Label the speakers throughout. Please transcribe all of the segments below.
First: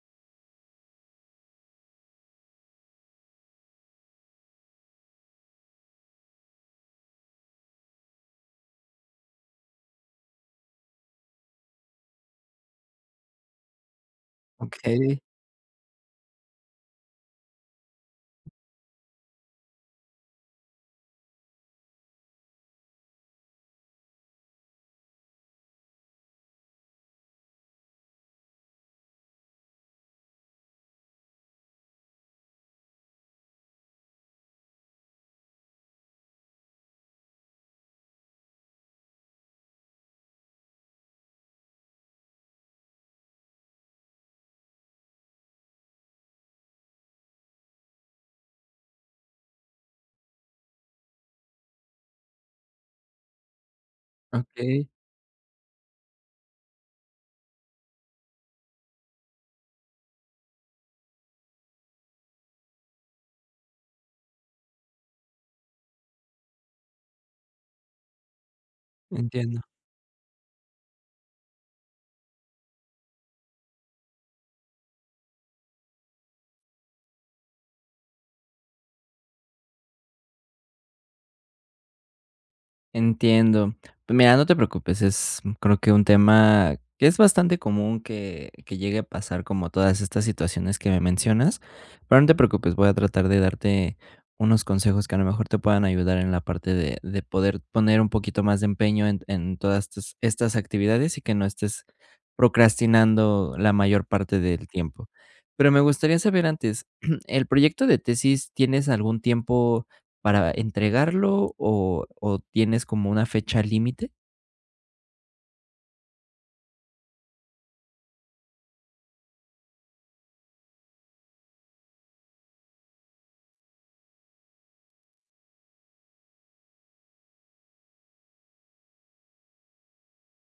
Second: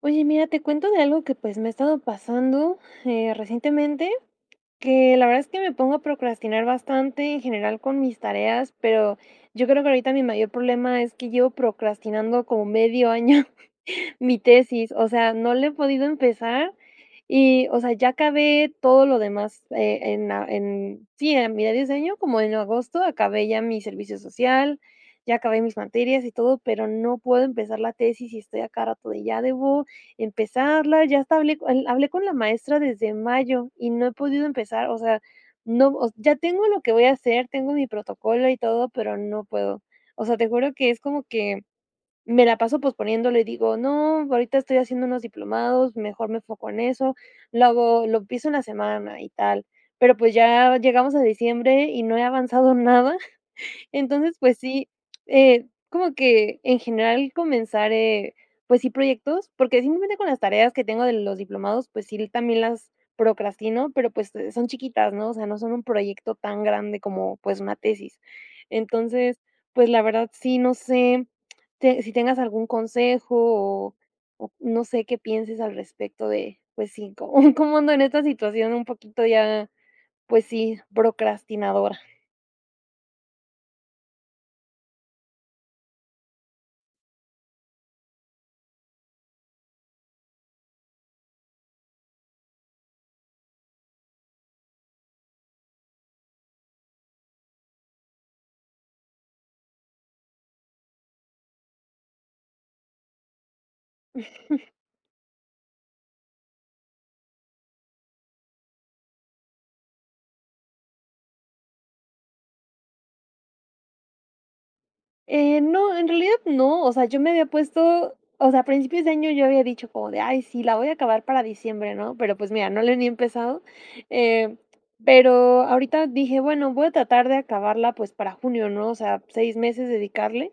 Speaker 1: Oye, mira, te cuento de algo que, pues, me ha estado pasando, eh, recientemente que la verdad es que me pongo a procrastinar bastante, en general con mis tareas, pero, yo creo que ahorita mi mayor problema es que llevo procrastinando como medio año mi tesis, o
Speaker 2: Okey.
Speaker 1: sea, no la he podido empezar y, o sea, ya acabé todo lo demás, eh, en en sí, eh, mira diseño como en agosto, acabé ya mi servicio social, ya acabé mis materias y todo, pero, no puedo empezar la tesis y estoy a cada rato de ya debo empezarla, ya hasta hablé el hablé con la maestra desde mayo y no he podido empezar. O sea, no, o se ya tengo lo que voy a hacer, tengo mi protocolo y todo, pero no puedo. O sea, te juro que es como que, me la paso posponiéndolo y digo: "No, ahorita estoy haciendo unos diplomados, mejor me enfoco en eso, lo hago lo empiezo en la semana y tal", pero, pues, ya llegamos a diciembre y no he avanzado nada. Entonces, pues
Speaker 2: Okey.
Speaker 1: sí, eh, como que en general comenzar, eh, pues sí, proyectos, porque simplemente con las tareas que tengo de los diplomados, pues sí, también las procrastino, pero, pues, eh, son chiquitas, ¿no?, o sea, no son un proyecto tan grande como, pues, una tesis. Entonces,
Speaker 2: Entiendo.
Speaker 1: pues, la verdad sí, no sé, te si tengas algún consejo o o no sé, qué pienses al respecto de, pues, sí cómo cómo ando en esta situación un poquito ya, pues sí, procrastinadora.
Speaker 2: Entiendo. Mira, no te preocupes. Es, creo, que un tema que es bastante común que que llegue a pasar, como todas estas situaciones que me mencionas. Pero no te preocupes, voy a tratar de darte unos consejos que a lo mejor te puedan ayudar en la parte de de poder poner un poquito más de empeño en en todas estas estas actividades y que no estés procrastinando la mayor parte del tiempo. Pero me gustaría saber antes el proyecto de tesis, ¿tienes algún tiempo para entregarlo o o tienes como una fecha límite?
Speaker 1: Eh, no, en realidad no. O sea, yo me había puesto, o sea, a principios de año. Yo había dicho como de: "Ay, sí, la voy a acabar para diciembre", ¿no?, pero pues mira, no le he ni empezado, eh, pero ahorita dije: "Bueno, voy a tratar de acabarla, pues para junio", ¿no? O sea, seis meses dedicarle,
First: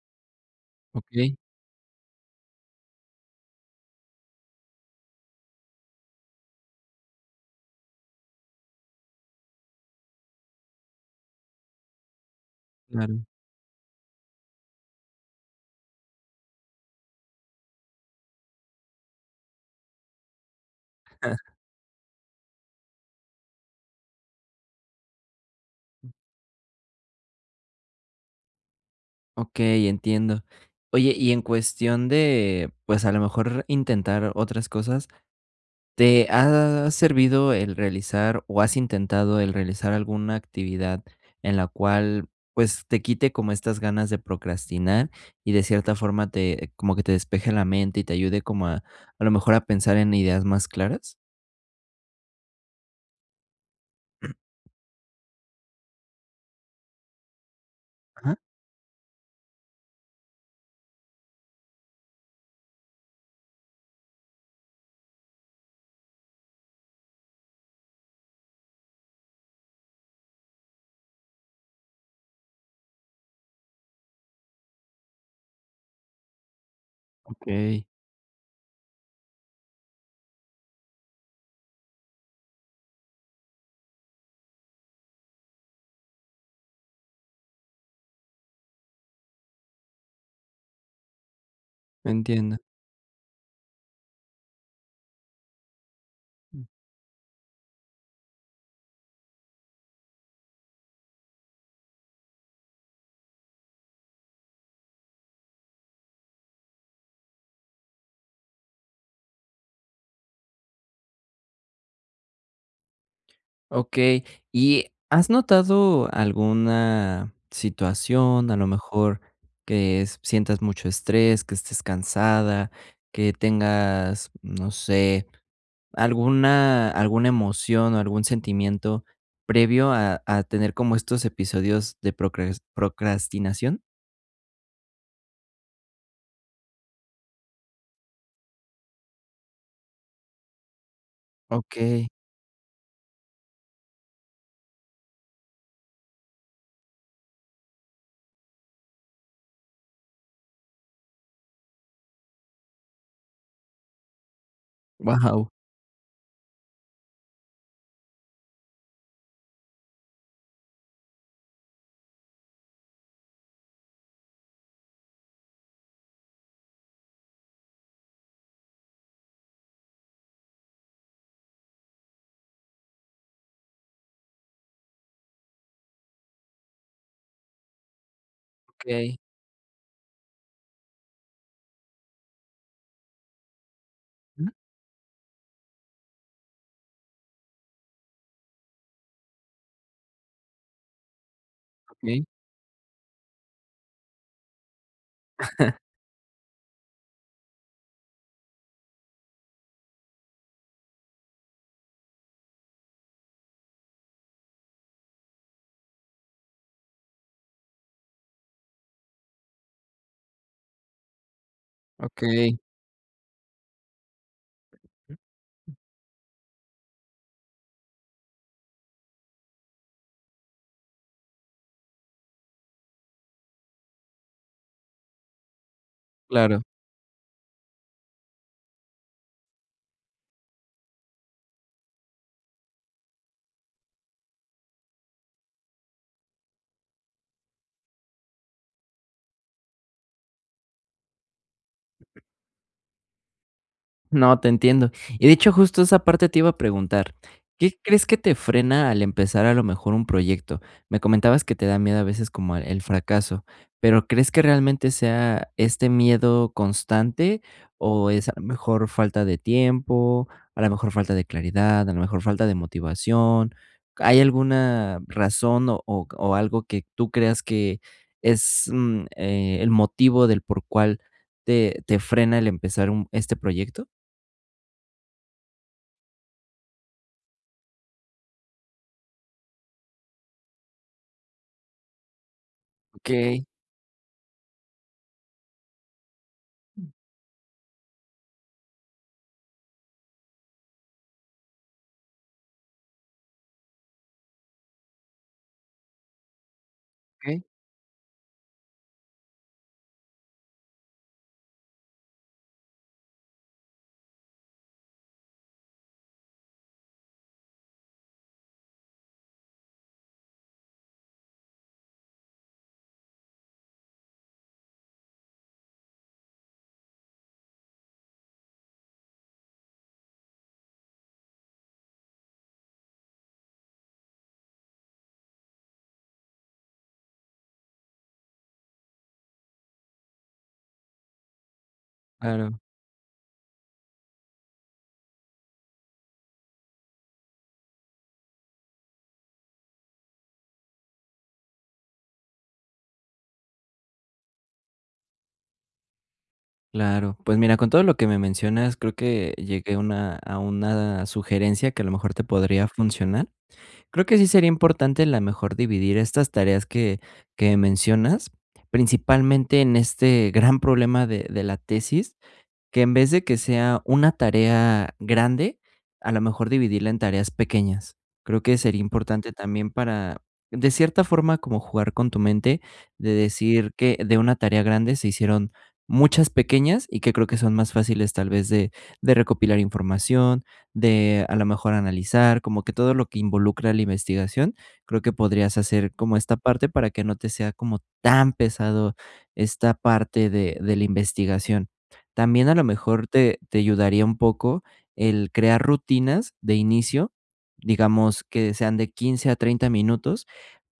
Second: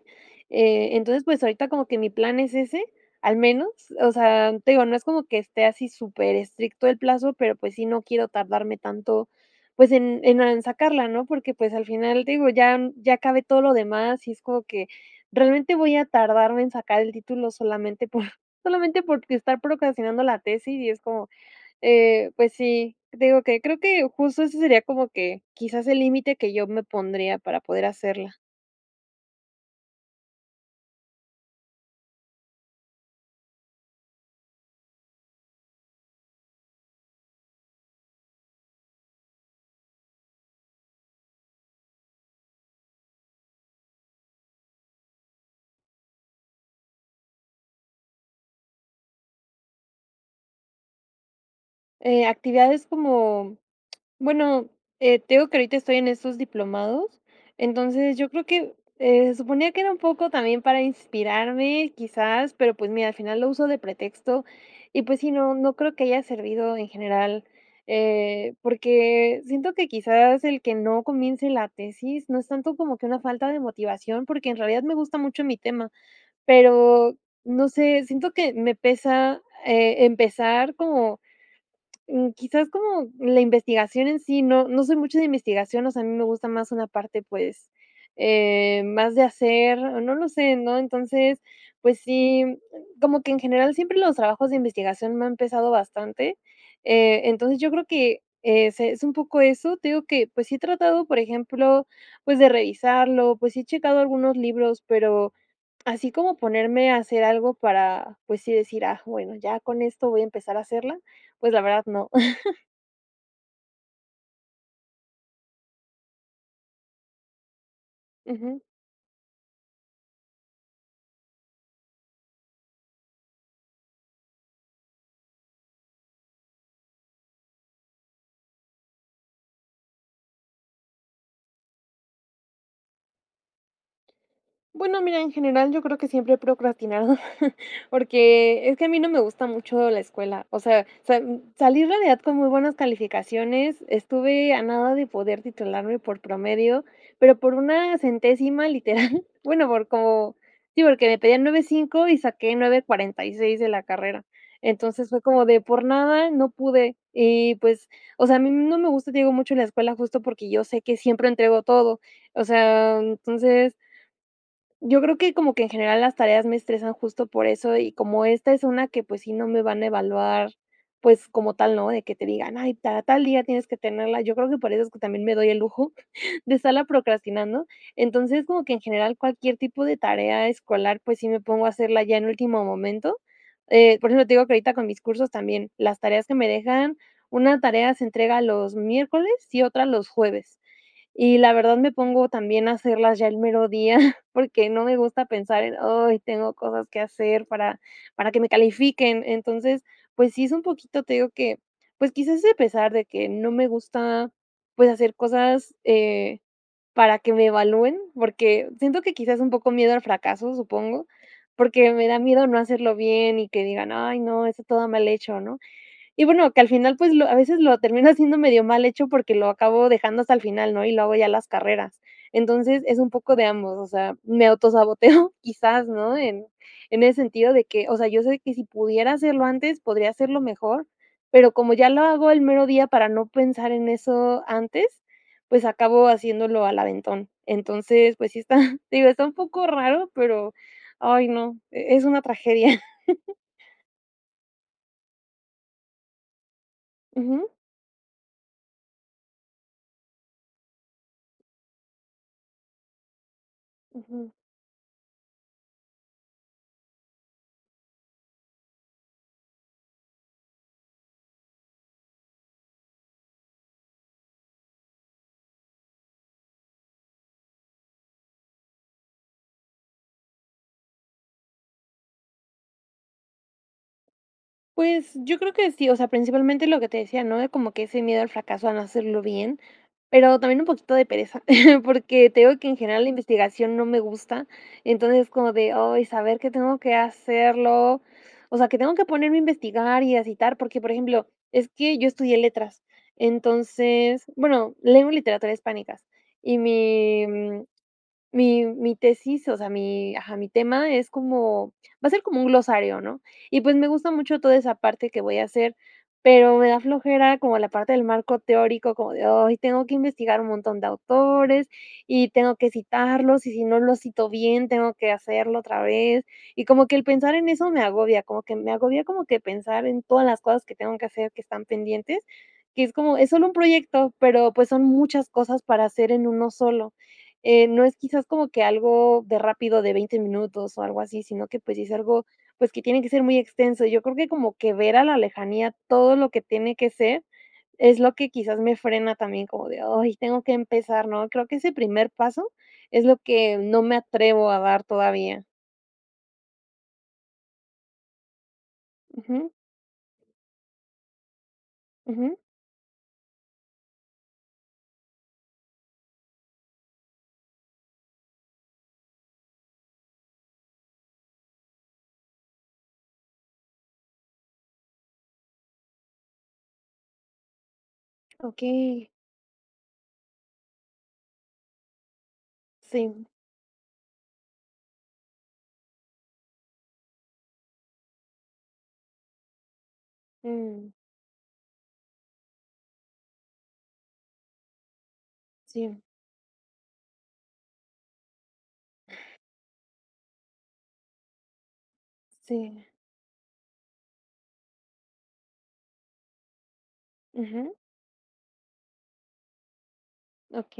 Speaker 1: eh, entonces,
Speaker 2: Okey.
Speaker 1: pues ahorita como que mi plan es ese, al menos, o sea, te digo, no es como que esté así superestricto el plazo, pero pues sí, no quiero tardarme tanto, pues en en en sacarla, ¿no?, porque, pues, al final, te digo, ya ya
Speaker 2: Claro.
Speaker 1: acabé todo lo demás y es como que realmente voy a tardarme en sacar el título solamente por solamente por estar procrastinando la tesis y es como,
Speaker 2: Ajá.
Speaker 1: eh, pues sí, digo que creo que justo eso sería como que quizás el límite que yo me pondría para poder hacerla.
Speaker 2: Okey, entiendo. Oye, y en cuestión de, pues, a lo mejor intentar otras cosas, ¿te ha servido el realizar, o has intentado el realizar alguna actividad en la cual, pues, te quite como estas ganas de procrastinar, y de cierta forma te como que te despeje la mente, y te ayude como a a lo mejor a pensar en ideas más claras?
Speaker 1: Eh, actividades como bueno, eh, te digo que ahorita estoy en estos diplomados. Entonces, yo
Speaker 2: Ajá.
Speaker 1: creo que, eh, se suponía que era un poco también para inspirarme, quizás, pero, pues mira, al final lo uso de pretexto, y pues, sí, no no creo que haya servido en general, eh, porque siento que, quizás, el que no comience la tesis, no es tanto como que una falta de motivación, porque en realidad me gusta mucho mi tema, pero, no
Speaker 2: Okey.
Speaker 1: sé, siento que me pesa, eh, empezar como, mm, quizás, como la investigación en sí. No no soy mucho de investigación. O sea, a mí me gusta más una parte, pues, eh, más de hacer. No lo sé, ¿no?, entonces, pues sí,
Speaker 2: Entiendo.
Speaker 1: como que en general siempre los trabajos de investigación me han empezado bastante.
Speaker 2: Mm.
Speaker 1: Eh, entonces yo creo que, eh, es un poco eso. Te digo que, pues, sí he tratado, por ejemplo, pues, de revisarlo, pues, he checado algunos libros, pero, así como ponerme a hacer algo para, pues sí, decir: "Ah, bueno, ya con esto voy a empezar a hacerla". Pues la verdad no.
Speaker 2: Okey, ¿y has notado alguna situación? A
Speaker 1: Ujú.
Speaker 2: lo mejor que sientas mucho estrés, que estés cansada, que tengas, no sé, alguna alguna emoción o algún sentimiento previo a a tener como estos episodios de procras procrastinación.
Speaker 1: Bueno, mira, en general, yo creo que siempre he procrastinado porque es que a mí no me gusta mucho la escuela. O sea, sal salí en
Speaker 2: Okey.
Speaker 1: realidad con muy buenas calificaciones. Estuve a nada de poder titularme por promedio, pero por una centésima literal, bueno, por cómo sí, porque me pedían 9.5 y saqué 9.46 de la carrera. Entonces, fue como
Speaker 2: Wao.
Speaker 1: de por nada, no pude y, pues, o sea, a mí, mm, no me gusta, te digo, mucho la escuela, justo porque yo sé que siempre entrego todo. O sea, entonces Yo creo que como que en general las tareas me estresan justo por eso, y como esta es una que, pues, si no me van a evaluar, pues como tal, ¿no?, de que te digan: "Ay, ta tal día tienes que tenerla". Yo creo que por eso es que también me doy el lujo de estarla procrastinando. Entonces, como que en
Speaker 2: Okey.
Speaker 1: general cualquier tipo de tarea escolar. Pues sí, me pongo a hacerla ya en último momento, eh, por eso te digo que ahorita con mis cursos, también las tareas que me dejan, una tarea, se entrega los miércoles y otra los jueves. Y la verdad, me
Speaker 2: Okey.
Speaker 1: pongo también a hacerlas ya el mero día porque no me gusta pensar en "Ay, tengo cosas que hacer para para que me califiquen". Entonces, pues sí, es un poquito Te digo que pues quizás, a pesar de que no me gusta, pues hacer cosas, eh, para que me evalúen, porque siento que quizás es un poco miedo al fracaso, supongo. Porque me da miedo no
Speaker 2: Okey.
Speaker 1: hacerlo bien y que digan: "Ay, no, está todo mal hecho", ¿no?, y bueno, que al final, pues lo a veces lo termino haciendo medio mal hecho porque lo acabo dejando hasta el final, ¿no? Y lo hago ya en las carreras. Entonces es un poco de ambos. O sea, me autosaboteo, quizás, ¿no?, en
Speaker 2: Claro.
Speaker 1: en ese sentido de que, o sea, yo sé que si pudiera hacerlo antes, podría hacerlo mejor, pero como ya lo hago el mero día para no pensar en eso antes, pues acabo haciéndolo al aventón. Entonces, pues sí está, te digo, está un poco raro, pero ay, no, e es una tragedia.
Speaker 2: No, te entiendo. Y de hecho, justo esa parte te iba a preguntar,
Speaker 1: Ujú.
Speaker 2: ¿qué crees que te frena al empezar a lo mejor un proyecto? Me comentabas que te da miedo a veces como el fracaso. Pero ¿crees
Speaker 1: Ujú.
Speaker 2: que realmente sea este miedo constante o es mejor falta de tiempo, a lo mejor falta de claridad, a la mejor falta de motivación? ¿Hay alguna razón o c o algo que tú creas que es, mm, eh, el motivo del por cual te te frena el empezar un este proyecto?
Speaker 1: Pues yo creo que sí. O sea, principalmente lo que te decía, ¿no?, de como que ese miedo al fracaso a no hacerlo bien, pero también un poquito de pereza porque te digo que en general la
Speaker 2: Okey.
Speaker 1: investigación no me gusta. Entonces es como de: "Ay, saber que tengo que hacerlo". O sea que tengo que ponerme a investigar y a citar porque, por ejemplo, es que yo estudié letras, entonces, bueno, leo literatura hispánicas y mi
Speaker 2: Okey.
Speaker 1: mi mi tesis, o sea, mi ajá, mi tema es como va a ser como un glosario, ¿no?, y pues me gusta mucho toda esa parte que voy a hacer, pero me da flojera como la parte del marco teórico como de: "Ay, tengo que investigar un montón de autores y tengo que citarlos y si no lo cito bien, tengo que hacerlo otra vez", y como que el pensar en eso me agobia como que me agobia, como que pensar en todas las cosas que tengo que hacer que están pendientes, que es como es solo un proyecto, pero pues son muchas cosas para hacer en uno solo. Eh, no es quizás como que algo de rápido de 20 minutos o algo así, sino que pues sí es algo,
Speaker 2: Claro.
Speaker 1: pues que tiene que ser muy extenso. Yo creo que como que ver a la lejanía todo lo que tiene que ser es lo que quizás me frena también como de: "Ay, tengo que empezar", ¿no?, creo que ese primer paso es lo que no me atrevo a dar todavía.
Speaker 2: Claro. Pues mira, con todo lo que me mencionas, creo que
Speaker 1: Ujú.
Speaker 2: llegué a una a una sugerencia que a lo mejor te
Speaker 1: Ujú.
Speaker 2: podría funcionar. Creo que sí sería importante la mejor dividir estas tareas que que mencionas, principalmente en este gran problema de de la tesis que en vez de que sea una tarea grande, a lo mejor dividirla en tareas pequeñas. Creo que sería
Speaker 1: Okey.
Speaker 2: importante también, para de cierta forma, como jugar con tu mente, de
Speaker 1: Sí.
Speaker 2: decir que de una tarea grande se hicieron muchas pequeñas y que creo que son más fáciles, tal vez, de de recopilar información
Speaker 1: Mm.
Speaker 2: de a lo mejor analizar como que todo lo que involucra la investigación, creo que podrías hacer
Speaker 1: Sí.
Speaker 2: como esta parte para que no te sea como tan pesado esta parte de de la investigación. También a lo
Speaker 1: Sí.
Speaker 2: mejor te te ayudaría un poco el crear rutinas de inicio,
Speaker 1: Ujú.
Speaker 2: digamos que sean de 15, a 30, minutos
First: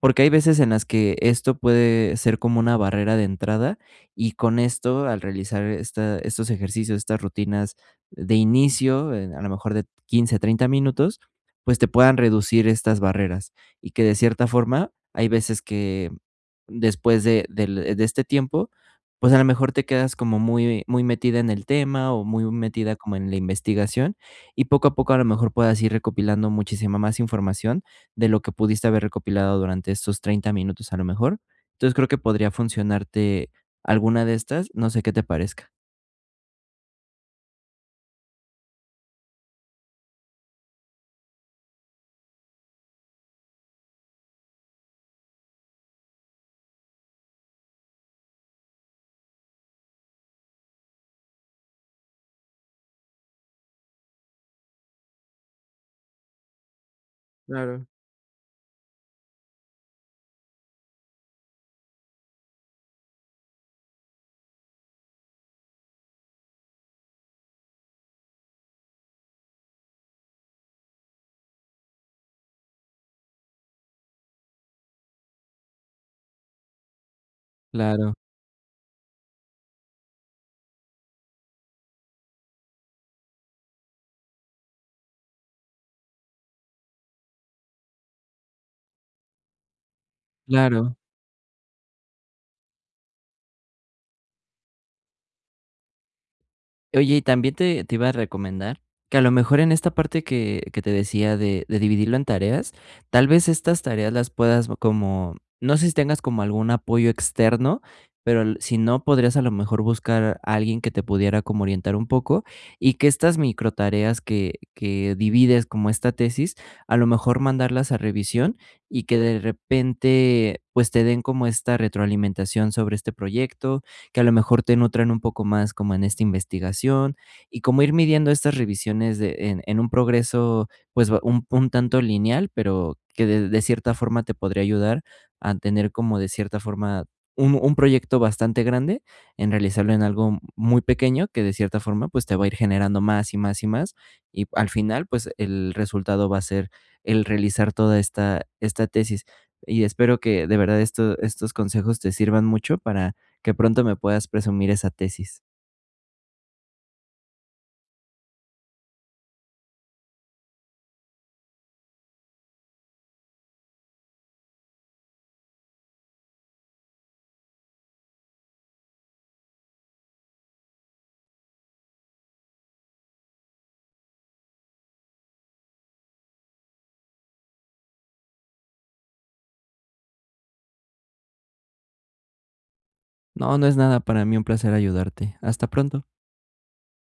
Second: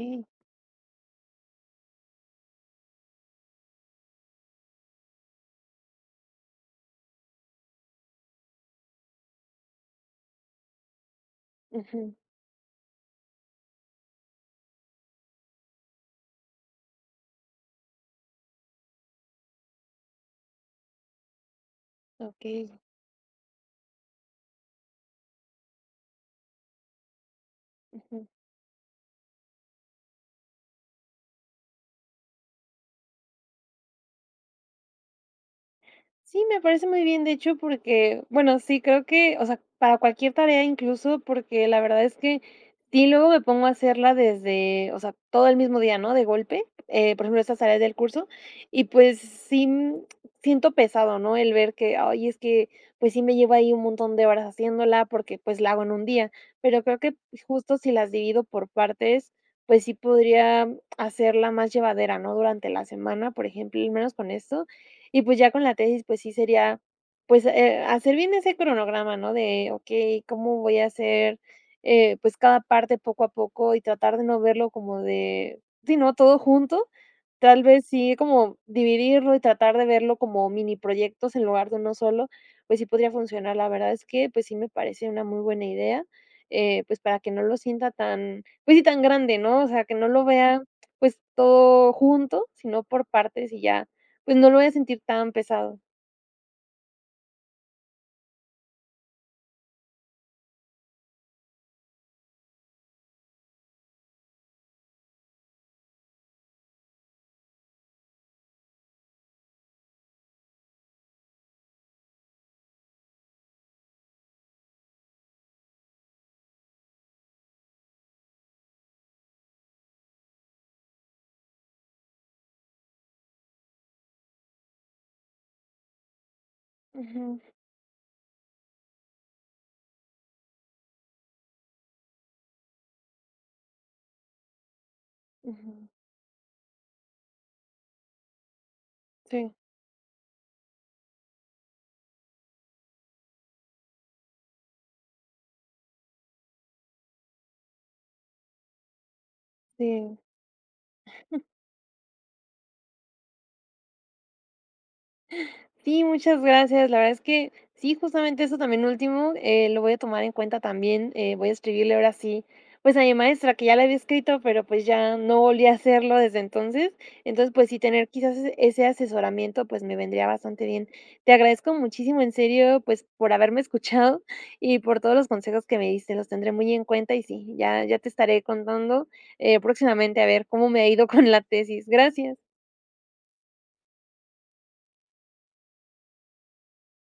Speaker 2: porque hay veces en las que esto puede ser como una barrera de entrada y con esto, al realizar esta estos ejercicios, estas rutinas de inicio, eh, a lo mejor de 15, a 30, minutos, pues, te
Speaker 1: Ujú.
Speaker 2: puedan reducir estas barreras y que de cierta forma hay veces que después de del de este tiempo, pues, a lo mejor te quedas como muy muy metida en el tema o muy
Speaker 1: Okey.
Speaker 2: metida como en la investigación y poco a poco a lo mejor puedas ir recopilando muchísima más información
Speaker 1: Ujú.
Speaker 2: de lo que pudiste haber recopilado durante estos 30, minutos a lo mejor. Entonces creo que podría funcionarte alguna de estas. No sé, qué te parezca.
Speaker 1: Sí, me parece muy bien, de hecho, porque bueno, sí, creo que o sea, para cualquier tarea, incluso porque la verdad es que sí, luego me pongo a hacerla desde o sea, todo el mismo día, ¿no?, de golpe, eh, por ejemplo, estas tareas del curso y pues sí, mm siento pesado, ¿no?, el ver que ay, es que pues sí, me lleva ahí un montón de horas haciéndola porque pues, la hago en un día, pero creo que justo
Speaker 2: Claro.
Speaker 1: si las divido por partes, pues sí podría hacerla más llevadera, ¿no?, durante la semana, por ejemplo, y menos con esto. Y pues ya con la tesis, pues sí, sería pues, eh, hacer bien ese cronograma, ¿no? De okey, ¿cómo voy a hacer, eh, pues, cada parte poco a poco?, y tratar de no verlo como de sí, ¿no?, todo junto. Tal vez
Speaker 2: Claro.
Speaker 1: sí, como dividirlo y tratar de verlo como miniproyectos en lugar de uno solo, pues sí, podría funcionar. La verdad es que pues sí, me parece una muy buena idea, eh, pues, para que no lo sienta tan pues sí, tan grande, ¿no? O sea que no lo vea,
Speaker 2: Claro.
Speaker 1: pues todo junto, sino por partes y ya, pues, no lo voy a sentir tan pesado.
Speaker 2: Oye, y también te te iba a recomendar que a lo mejor en esta parte que que te decía de de dividirlo en tareas, tal vez, estas tareas las puedas bo como no sé si tengas como algún apoyo externo, pero, el sí no, podrías a lo mejor, buscar alguien que te pudiera como orientar un poco y que estas microtareas que que divides como esta tesis, a lo mejor mandarlas a revisión, y que de repente, pues, te den como esta retroalimentación sobre este proyecto que a lo mejor, te nutran un poco más como en este investigación,
Speaker 1: Ujú.
Speaker 2: y como ir midiendo estas revisiones de en en un progreso, pues, ba un un tanto lineal, pero, que de de cierta forma, te podría ayudar a
Speaker 1: Ujú.
Speaker 2: tener como, de cierta forma, un un proyecto bastante grande,
Speaker 1: Sí.
Speaker 2: en realizarlo en algo muy pequeño, que de cierta forma, pues, te va a ir generando más y más y más, y al final, pues, el resultado va a ser el realizar toda esta esta tesis. Y espero
Speaker 1: Sí.
Speaker 2: que de verdad esto estos consejos te sirvan mucho para que pronto me puedas presumir esa tesis.
Speaker 1: Sí, muchas gracias. La verdad es que sí, justamente eso también último, eh, lo voy a tomar en cuenta también, eh, voy a escribirle ahora sí, pues, a mi maestra que ya le había escrito, pero, pues, ya no volví a hacerlo desde entonces. Entonces, pues, sí tener quizás ese asesoramiento, pues, me vendría bastante bien. Te agradezco muchísimo, en serio, pues, por haberme escuchado y por todos los consejos que me diste, los tendré muy en cuenta y sí, ya ya te estaré contando, eh, próximamente a ver cómo me ha ido con la tesis. Gracias.
Speaker 2: No, no es nada, para mí un placer ayudarte. Hasta pronto.